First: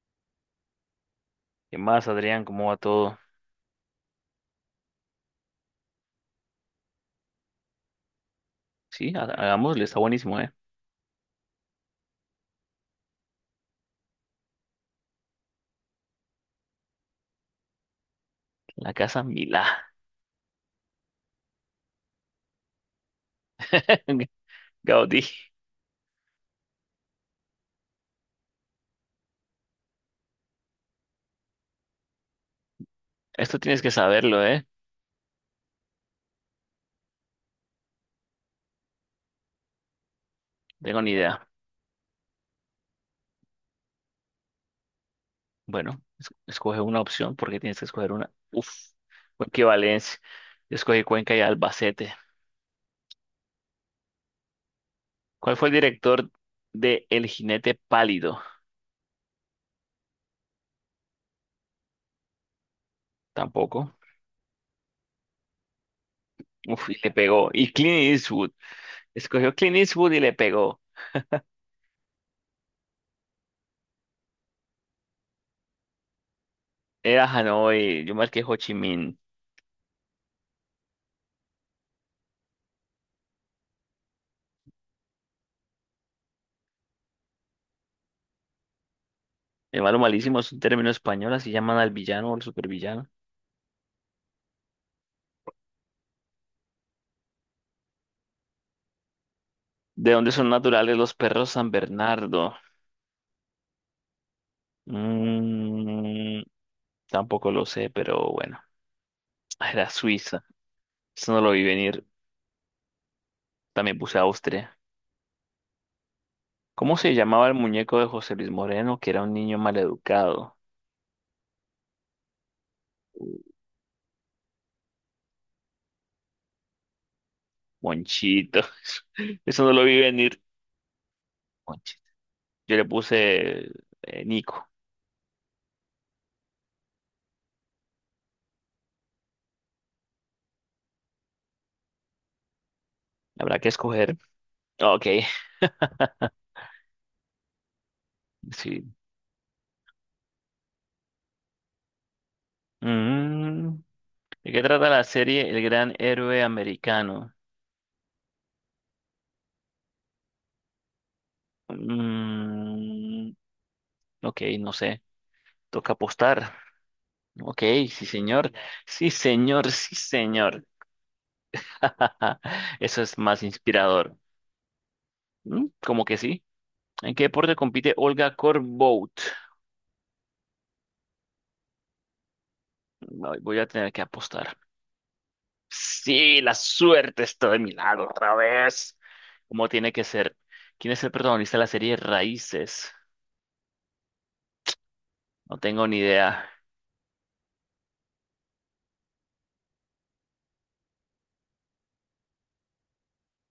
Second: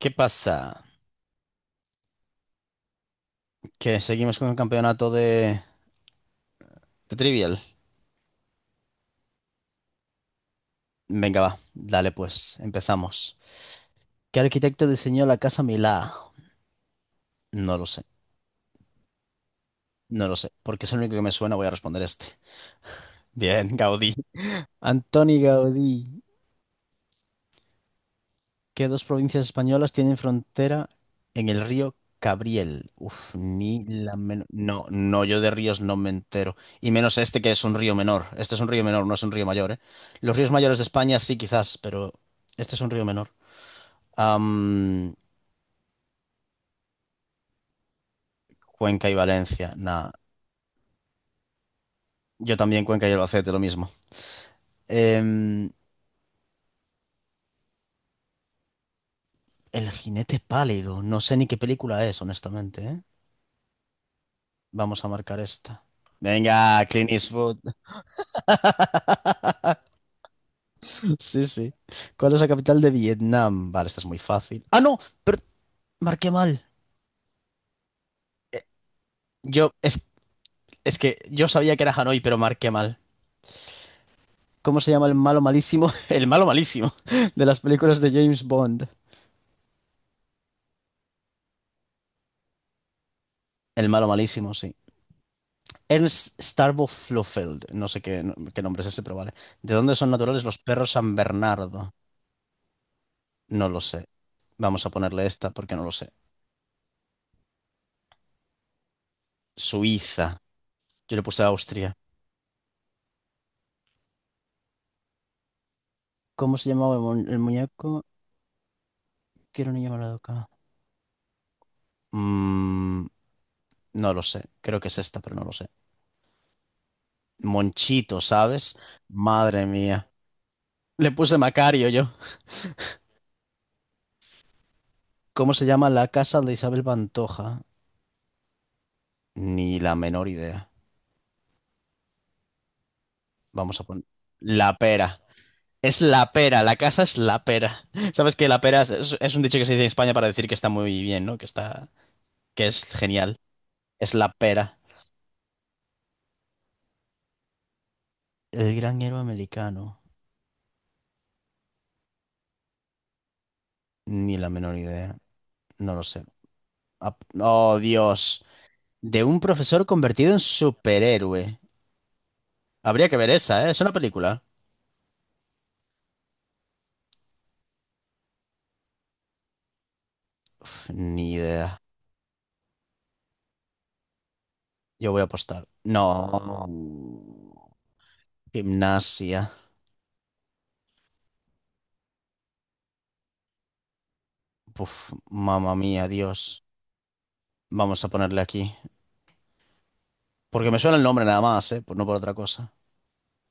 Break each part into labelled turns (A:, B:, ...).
A: ¿Qué pasa?
B: ¿Qué más, Adrián? ¿Cómo va todo?
A: Que seguimos con el campeonato de Trivial.
B: Sí, hagámosle, está buenísimo, ¿eh?
A: Venga, va, dale pues, empezamos. ¿Qué arquitecto diseñó la Casa Milá? No lo sé,
B: La casa Milá.
A: no lo sé, porque es el único que me suena, voy a responder este. Bien, Gaudí.
B: Gaudí,
A: Antoni Gaudí. ¿Qué dos provincias españolas tienen frontera en el río Cabriel? Uf,
B: esto tienes
A: ni
B: que
A: la
B: saberlo,
A: menor.
B: ¿eh?
A: No, no, yo de ríos no me entero. Y menos este que es un río menor. Este es un río menor, no es un río mayor, ¿eh? Los ríos mayores de
B: Tengo ni
A: España sí,
B: idea.
A: quizás, pero este es un río menor. Am,
B: Bueno, escoge una opción porque tienes que escoger una. Uf,
A: Cuenca y
B: bueno, qué
A: Valencia. Nada.
B: Valencia. Yo escogí Cuenca y Albacete.
A: Yo también Cuenca y Albacete, lo mismo.
B: ¿Cuál fue
A: Em,
B: el director de El Jinete Pálido?
A: El jinete pálido. No sé ni qué película es, honestamente, ¿eh?
B: Tampoco.
A: Vamos a marcar esta. Venga,
B: Uf, y
A: Clint
B: le pegó.
A: Eastwood.
B: Y Clint Eastwood. Escogió Clint Eastwood y le pegó.
A: Sí, sí. ¿Cuál es la capital de Vietnam? Vale, esta es muy fácil. Ah, no, pero marqué mal.
B: Era Hanoi, yo marqué Ho Chi Minh.
A: Yo, es, es que yo sabía que era Hanoi, pero marqué mal. ¿Cómo se llama el malo malísimo? El malo malísimo de las películas de James Bond.
B: El malo malísimo es un término español, así llaman al villano o al supervillano.
A: El malo malísimo, sí. Ernst Starbo Flofeld, no sé qué, no, qué nombre es ese, pero vale. ¿De dónde son
B: ¿De dónde
A: naturales
B: son
A: los perros
B: naturales
A: San
B: los perros San
A: Bernardo?
B: Bernardo?
A: No lo sé. Vamos a ponerle esta porque no lo sé.
B: Mm, tampoco lo sé, pero bueno. Ah, era
A: Suiza.
B: Suiza.
A: Yo le
B: Eso no
A: puse
B: lo vi
A: Austria.
B: venir. También puse Austria.
A: ¿Cómo se llamaba
B: ¿Cómo se
A: el
B: llamaba el muñeco
A: muñeco?
B: de José Luis Moreno, que era un niño
A: Quiero niño llamado acá.
B: maleducado?
A: Mm,
B: Uh,
A: no lo sé. Creo que es esta, pero no lo sé. Monchito,
B: Monchito.
A: ¿sabes?
B: Eso
A: Madre
B: no lo vi
A: mía.
B: venir.
A: Le puse Macario
B: Monchito.
A: yo.
B: Yo le puse Nico.
A: ¿Cómo se llama la casa de Isabel Pantoja? Ni la menor idea.
B: Habrá que
A: Vamos a poner.
B: escoger.
A: La
B: Ok,
A: pera. Es la pera, la casa es la pera. Sabes que la pera
B: sí.
A: es un dicho que se dice en España para decir que está muy bien, ¿no? Que es genial.
B: Mm,
A: Es la
B: ¿De qué
A: pera.
B: trata la serie El Gran Héroe Americano?
A: El gran héroe americano.
B: Mm,
A: Ni
B: ok,
A: la
B: no
A: menor
B: sé.
A: idea.
B: Toca
A: No lo sé.
B: apostar. Ok,
A: Oh,
B: sí
A: Dios.
B: señor. Sí
A: De un
B: señor,
A: profesor
B: sí
A: convertido en
B: señor.
A: superhéroe.
B: Eso
A: Habría que
B: es
A: ver
B: más
A: esa, ¿eh? Es una
B: inspirador.
A: película.
B: ¿Mm? Como que sí. ¿En qué deporte compite Olga Korbut?
A: Uf, ni idea.
B: No, voy a tener que apostar.
A: Yo voy a apostar.
B: Sí, la
A: No.
B: suerte está de mi lado otra vez.
A: Gimnasia.
B: ¿Cómo tiene que ser? ¿Quién es el protagonista de la serie Raíces?
A: Uf,
B: No
A: mamma
B: tengo ni
A: mía,
B: idea.
A: Dios. Vamos a ponerle aquí. Porque me suena el nombre nada más, ¿eh? Pues no por otra cosa.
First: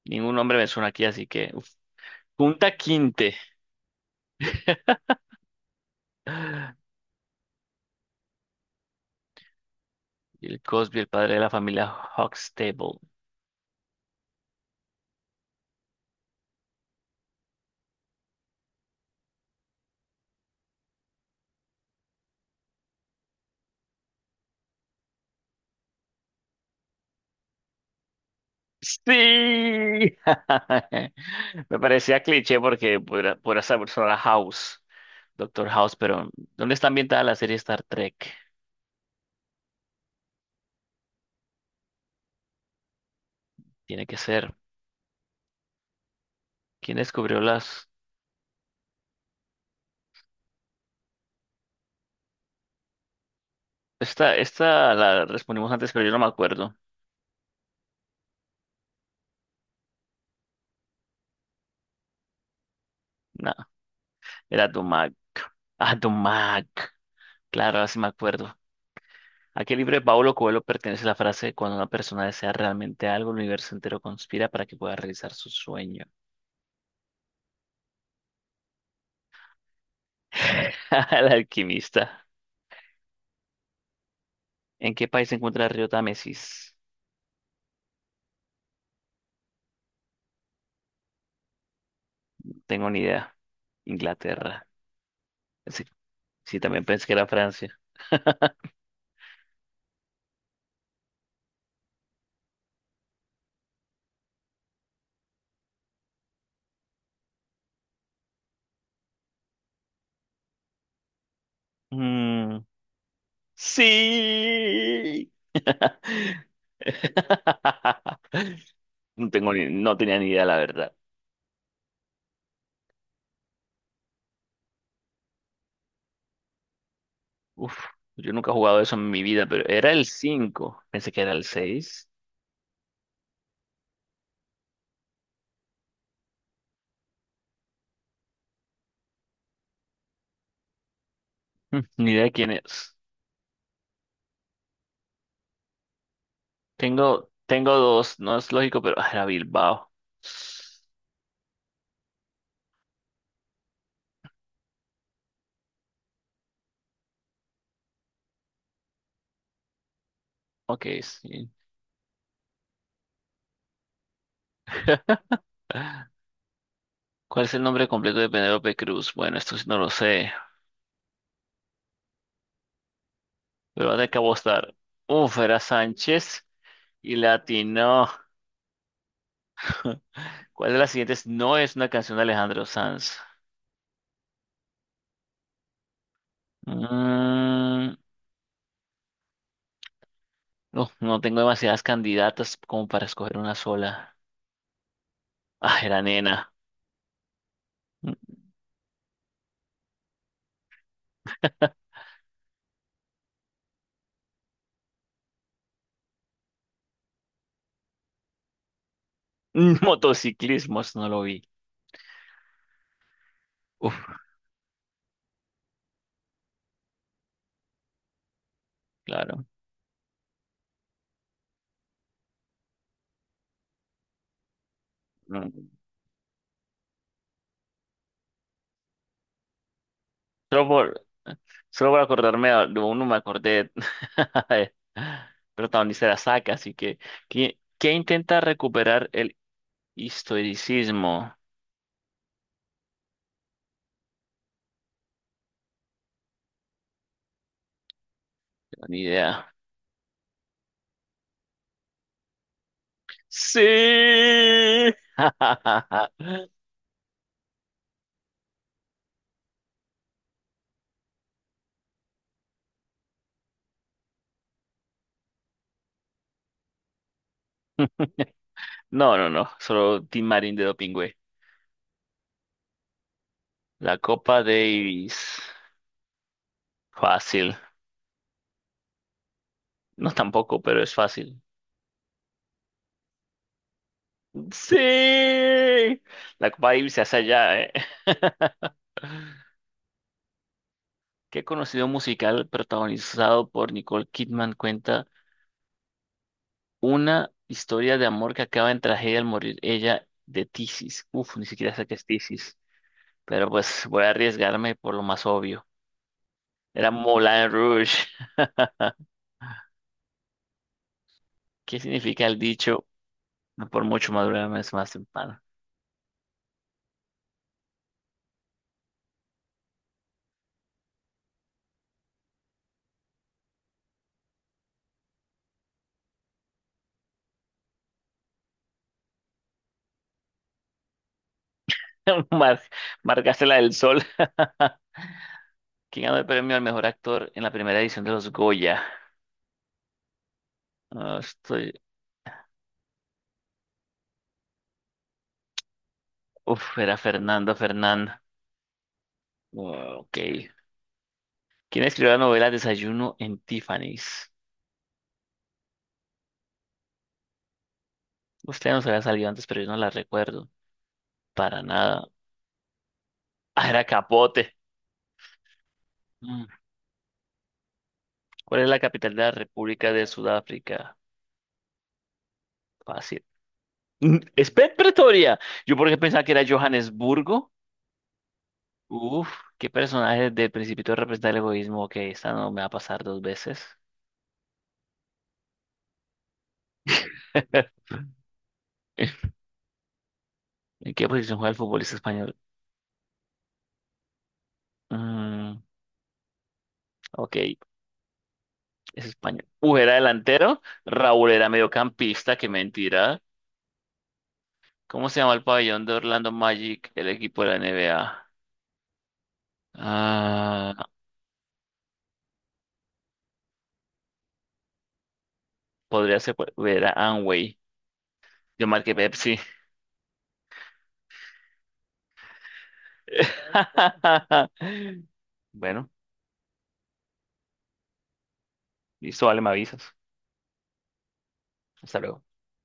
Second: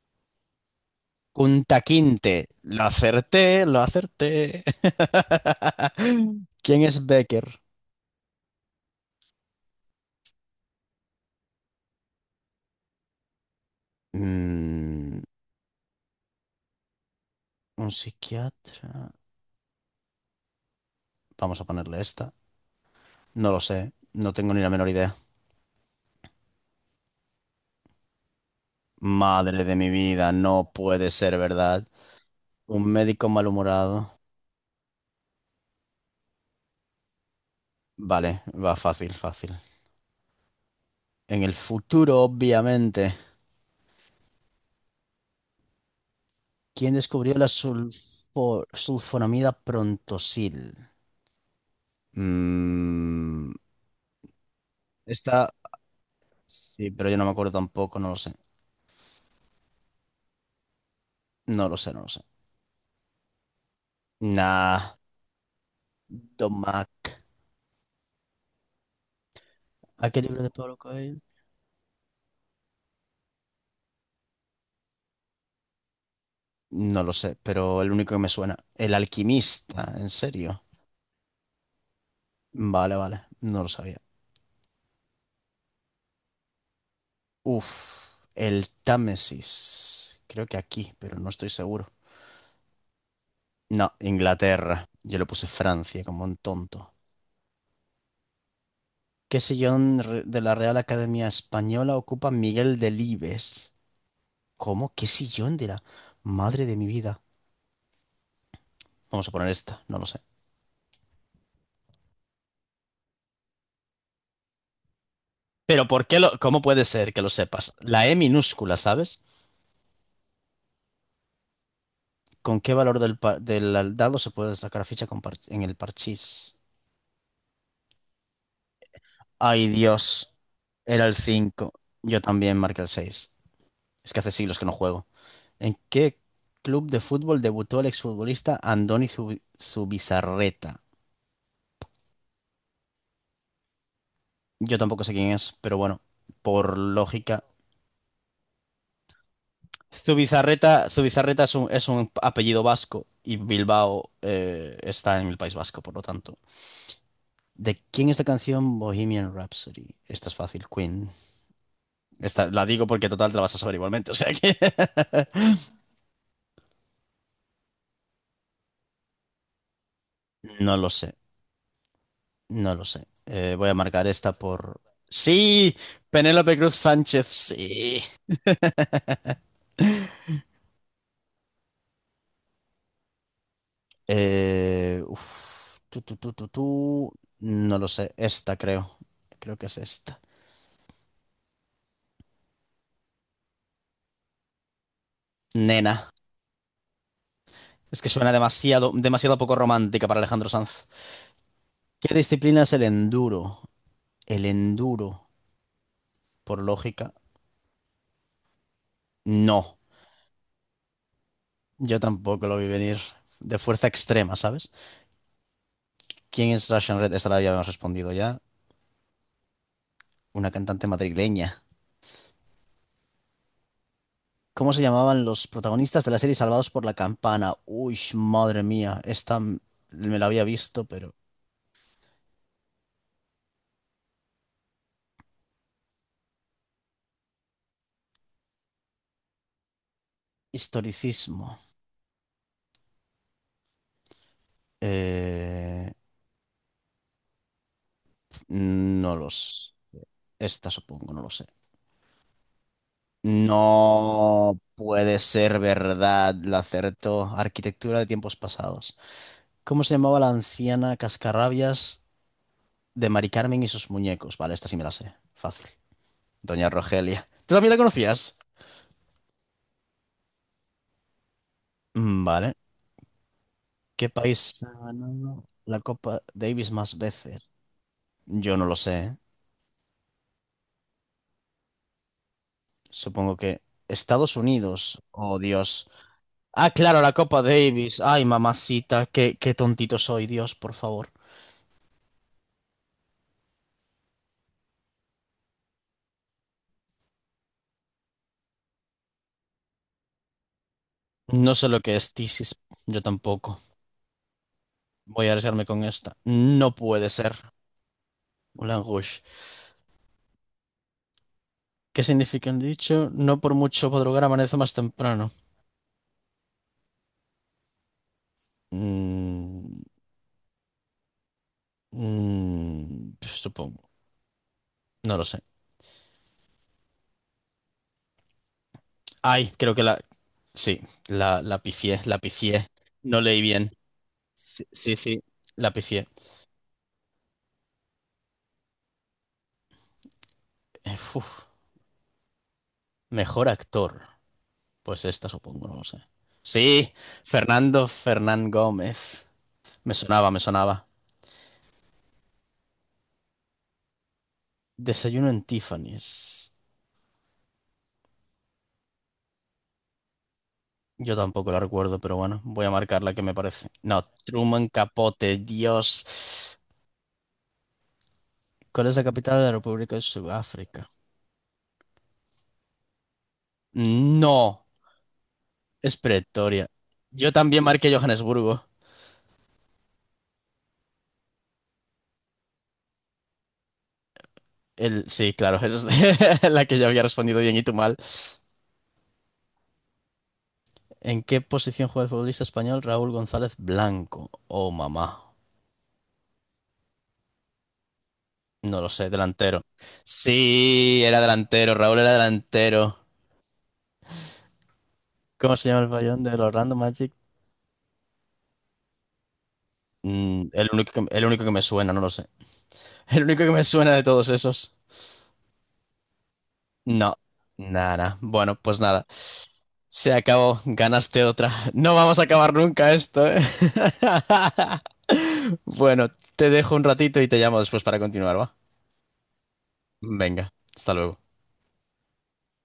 B: Ningún nombre me suena aquí, así que... uf.
A: Kunta Kinte.
B: Kunta
A: Lo
B: Quinte.
A: acerté, lo acerté. ¿Quién es Becker?
B: El Cosby, el padre de la familia Huxtable.
A: Mm, un psiquiatra. Vamos a ponerle esta. No lo sé. No tengo ni la menor idea. Madre
B: Sí.
A: de mi vida, no puede ser
B: Me
A: verdad.
B: parecía cliché
A: Un
B: porque
A: médico
B: podría ser
A: malhumorado.
B: persona House, Doctor House, pero ¿dónde está ambientada la serie Star Trek?
A: Vale, va fácil, fácil. En el futuro, obviamente.
B: Tiene que ser.
A: ¿Quién
B: ¿Quién
A: descubrió
B: descubrió
A: la
B: las?
A: sulfonamida prontosil? Mm,
B: Esta la
A: Está.
B: respondimos antes, pero yo no me acuerdo.
A: Sí, pero yo no me acuerdo tampoco, no lo sé. No lo sé.
B: No, era
A: Nah,
B: Dumac. Ah,
A: Don
B: Dumac.
A: Mac.
B: Claro, así me acuerdo. ¿A qué libro de
A: ¿A qué
B: Paulo
A: libro de
B: Coelho
A: Pablo
B: pertenece la
A: Coelho?
B: frase cuando una persona desea realmente algo, el universo entero conspira para que pueda realizar su sueño?
A: No lo sé, pero el único que me suena. El alquimista, ¿en serio?
B: El alquimista.
A: Vale, vale, no lo sabía.
B: ¿En qué país se encuentra el río Támesis?
A: Uf, el Támesis. Creo que aquí, pero no estoy seguro.
B: Tengo ni idea.
A: No,
B: Inglaterra.
A: Inglaterra. Yo le puse
B: Sí,
A: Francia como un
B: sí, también
A: tonto.
B: pensé que era Francia.
A: ¿Qué sillón de la Real Academia Española ocupa Miguel Delibes? ¿Cómo? ¿Qué sillón de la madre de mi vida? Vamos a poner esta, no lo sé.
B: Mm, sí.
A: Pero ¿cómo puede ser que lo sepas? La E minúscula, ¿sabes?
B: No tengo no tenía ni idea, la verdad.
A: ¿Con qué valor del dado se puede sacar ficha con en el parchís?
B: Uf, yo nunca he jugado eso en mi vida,
A: Ay,
B: pero era el
A: Dios.
B: 5.
A: Era
B: Pensé
A: el
B: que era el
A: 5.
B: 6.
A: Yo también marqué el 6. Es que hace siglos que no juego. ¿En qué club de fútbol debutó el exfutbolista Andoni Zubizarreta?
B: Ni idea quién es.
A: Yo tampoco sé quién es, pero bueno, por
B: Tengo,
A: lógica.
B: tengo dos, no es lógico, pero ah, era Bilbao.
A: Su bizarreta es un apellido vasco y Bilbao está en el País Vasco, por lo tanto. ¿De quién es la canción Bohemian Rhapsody? Esta es fácil,
B: Ok,
A: Queen.
B: sí.
A: Esta, la digo porque total te la vas a saber igualmente, o sea que...
B: ¿Cuál es el nombre completo de Penélope Cruz? Bueno, esto sí no lo sé,
A: No lo sé, no lo sé. Voy a
B: pero va a
A: marcar
B: tener que
A: esta
B: apostar.
A: por...
B: Uf, era
A: Sí,
B: Sánchez
A: Penélope Cruz
B: y
A: Sánchez, sí.
B: Latino. ¿Cuál de las siguientes no es una canción de Alejandro Sanz?
A: Tú, tú, tú, tú, tú. No lo
B: Mm,
A: sé, esta creo. Creo que es esta.
B: uf, no tengo demasiadas candidatas como para escoger una sola. Ah, era
A: Nena.
B: Nena.
A: Es que
B: Mm,
A: suena demasiado, demasiado poco romántica para Alejandro Sanz. ¿Qué disciplina es el enduro? El enduro, por lógica, no.
B: Motociclismos, no lo vi.
A: Yo tampoco lo vi venir. De fuerza
B: Uf,
A: extrema, ¿sabes? ¿Quién es Russian Red? Esta la ya habíamos respondido ya.
B: claro.
A: Una cantante madrileña. ¿Cómo se llamaban los
B: Mm.
A: protagonistas de la serie Salvados por la Campana? Uy, madre mía. Esta me la había
B: Solo
A: visto,
B: por,
A: pero...
B: solo por acordarme de uno me acordé. Protagonista de la saca, así que ¿quién intenta recuperar el historicismo,
A: Historicismo. Eh,
B: ni
A: No
B: idea.
A: los... Esta supongo, no lo sé. No
B: ¡Sí!
A: puede ser verdad, la acertó. Arquitectura de tiempos pasados. ¿Cómo se llamaba la anciana cascarrabias de Mari Carmen y sus muñecos? Vale, esta sí me la sé. Fácil. Doña Rogelia. ¿Tú también la conocías?
B: No, no, no, solo Tim Marín de Dopingüe.
A: Vale.
B: La
A: ¿Qué
B: Copa
A: país ha
B: Davis.
A: ganado la Copa Davis más veces?
B: Fácil.
A: Yo no lo sé, ¿eh?
B: No tampoco, pero es fácil.
A: Supongo que Estados Unidos. Oh,
B: ¡Sí!
A: Dios.
B: La Copa
A: Ah,
B: Davis
A: claro,
B: se
A: la
B: hace
A: Copa
B: allá, ¿eh?
A: Davis. Ay, mamacita, qué, qué tontito soy, Dios, por favor.
B: ¿Qué conocido musical protagonizado por Nicole Kidman cuenta una historia de amor que acaba en tragedia al morir ella de tisis? Uf, ni
A: No sé
B: siquiera
A: lo
B: sé
A: que
B: qué es
A: es Thesis,
B: tisis,
A: yo
B: pero
A: tampoco.
B: pues voy a arriesgarme por lo más
A: Voy a arriesgarme
B: obvio.
A: con esta. No
B: Era
A: puede ser.
B: Moulin Rouge.
A: Moulin Rouge.
B: ¿Qué
A: ¿Qué
B: significa el
A: significa el
B: dicho?
A: dicho? No por
B: "No por
A: mucho
B: mucho
A: madrugar
B: madurar
A: amanece más
B: es más
A: temprano.
B: pan".
A: Mm, supongo. No lo sé. Ay, creo que la... Sí, la pifié, la
B: Mar
A: pifié. No leí
B: Marcaste la
A: bien.
B: del sol.
A: Sí, la
B: ¿Quién
A: pifié.
B: ganó el premio al mejor actor en la primera edición de los Goya? Ah,
A: Uf.
B: estoy...
A: Mejor actor. Pues esta supongo, no lo sé.
B: uf,
A: Sí,
B: era Fernando
A: Fernando
B: Fernán.
A: Fernán Gómez. Me
B: Ah, ok.
A: sonaba, me sonaba.
B: ¿Quién escribió la novela Desayuno en Tiffany's?
A: Desayuno en Tiffany's.
B: Usted no se había salido antes, pero yo no la recuerdo.
A: Yo tampoco la
B: Para
A: recuerdo,
B: nada.
A: pero bueno, voy a marcar la que me
B: Ah,
A: parece.
B: era
A: No,
B: Capote.
A: Truman Capote,
B: Mm.
A: Dios.
B: ¿Cuál es la
A: ¿Cuál es la
B: capital de la
A: capital de la República
B: República
A: de
B: de
A: Sudáfrica?
B: Sudáfrica? Fácil. Mm, es
A: No,
B: Pretoria. Yo
A: es
B: porque pensaba que era
A: Pretoria. Yo
B: Johannesburgo.
A: también marqué Johannesburgo.
B: Uf, qué personaje del Principito representa el egoísmo. Ok, esta no me va a pasar dos veces.
A: Sí, claro, esa es la que yo había respondido bien y tú mal.
B: ¿En qué
A: ¿En
B: posición
A: qué
B: juega el
A: posición
B: futbolista
A: juega el
B: español?
A: futbolista español Raúl González Blanco? Oh, mamá.
B: Mm, ok, es
A: No lo sé,
B: español.
A: delantero.
B: Era delantero.
A: Sí, era
B: Raúl era
A: delantero, Raúl era
B: mediocampista, qué
A: delantero.
B: mentira. ¿Cómo se llama el
A: ¿Cómo se llama
B: pabellón
A: el
B: de
A: pabellón
B: Orlando
A: del Orlando
B: Magic, el
A: Magic?
B: equipo de la NBA? Ah,
A: El único que me suena, no lo sé. El único que me suena de todos esos.
B: podría ser, pues, era
A: No,
B: Anway.
A: nada. Bueno,
B: Yo
A: pues
B: marqué
A: nada.
B: Pepsi.
A: Se acabó, ganaste otra. No vamos a acabar nunca esto, ¿eh?
B: Bueno,
A: Bueno, te dejo un ratito y te llamo después para continuar, ¿va?
B: listo, vale, me avisas.
A: Venga, hasta luego.
B: Hasta luego.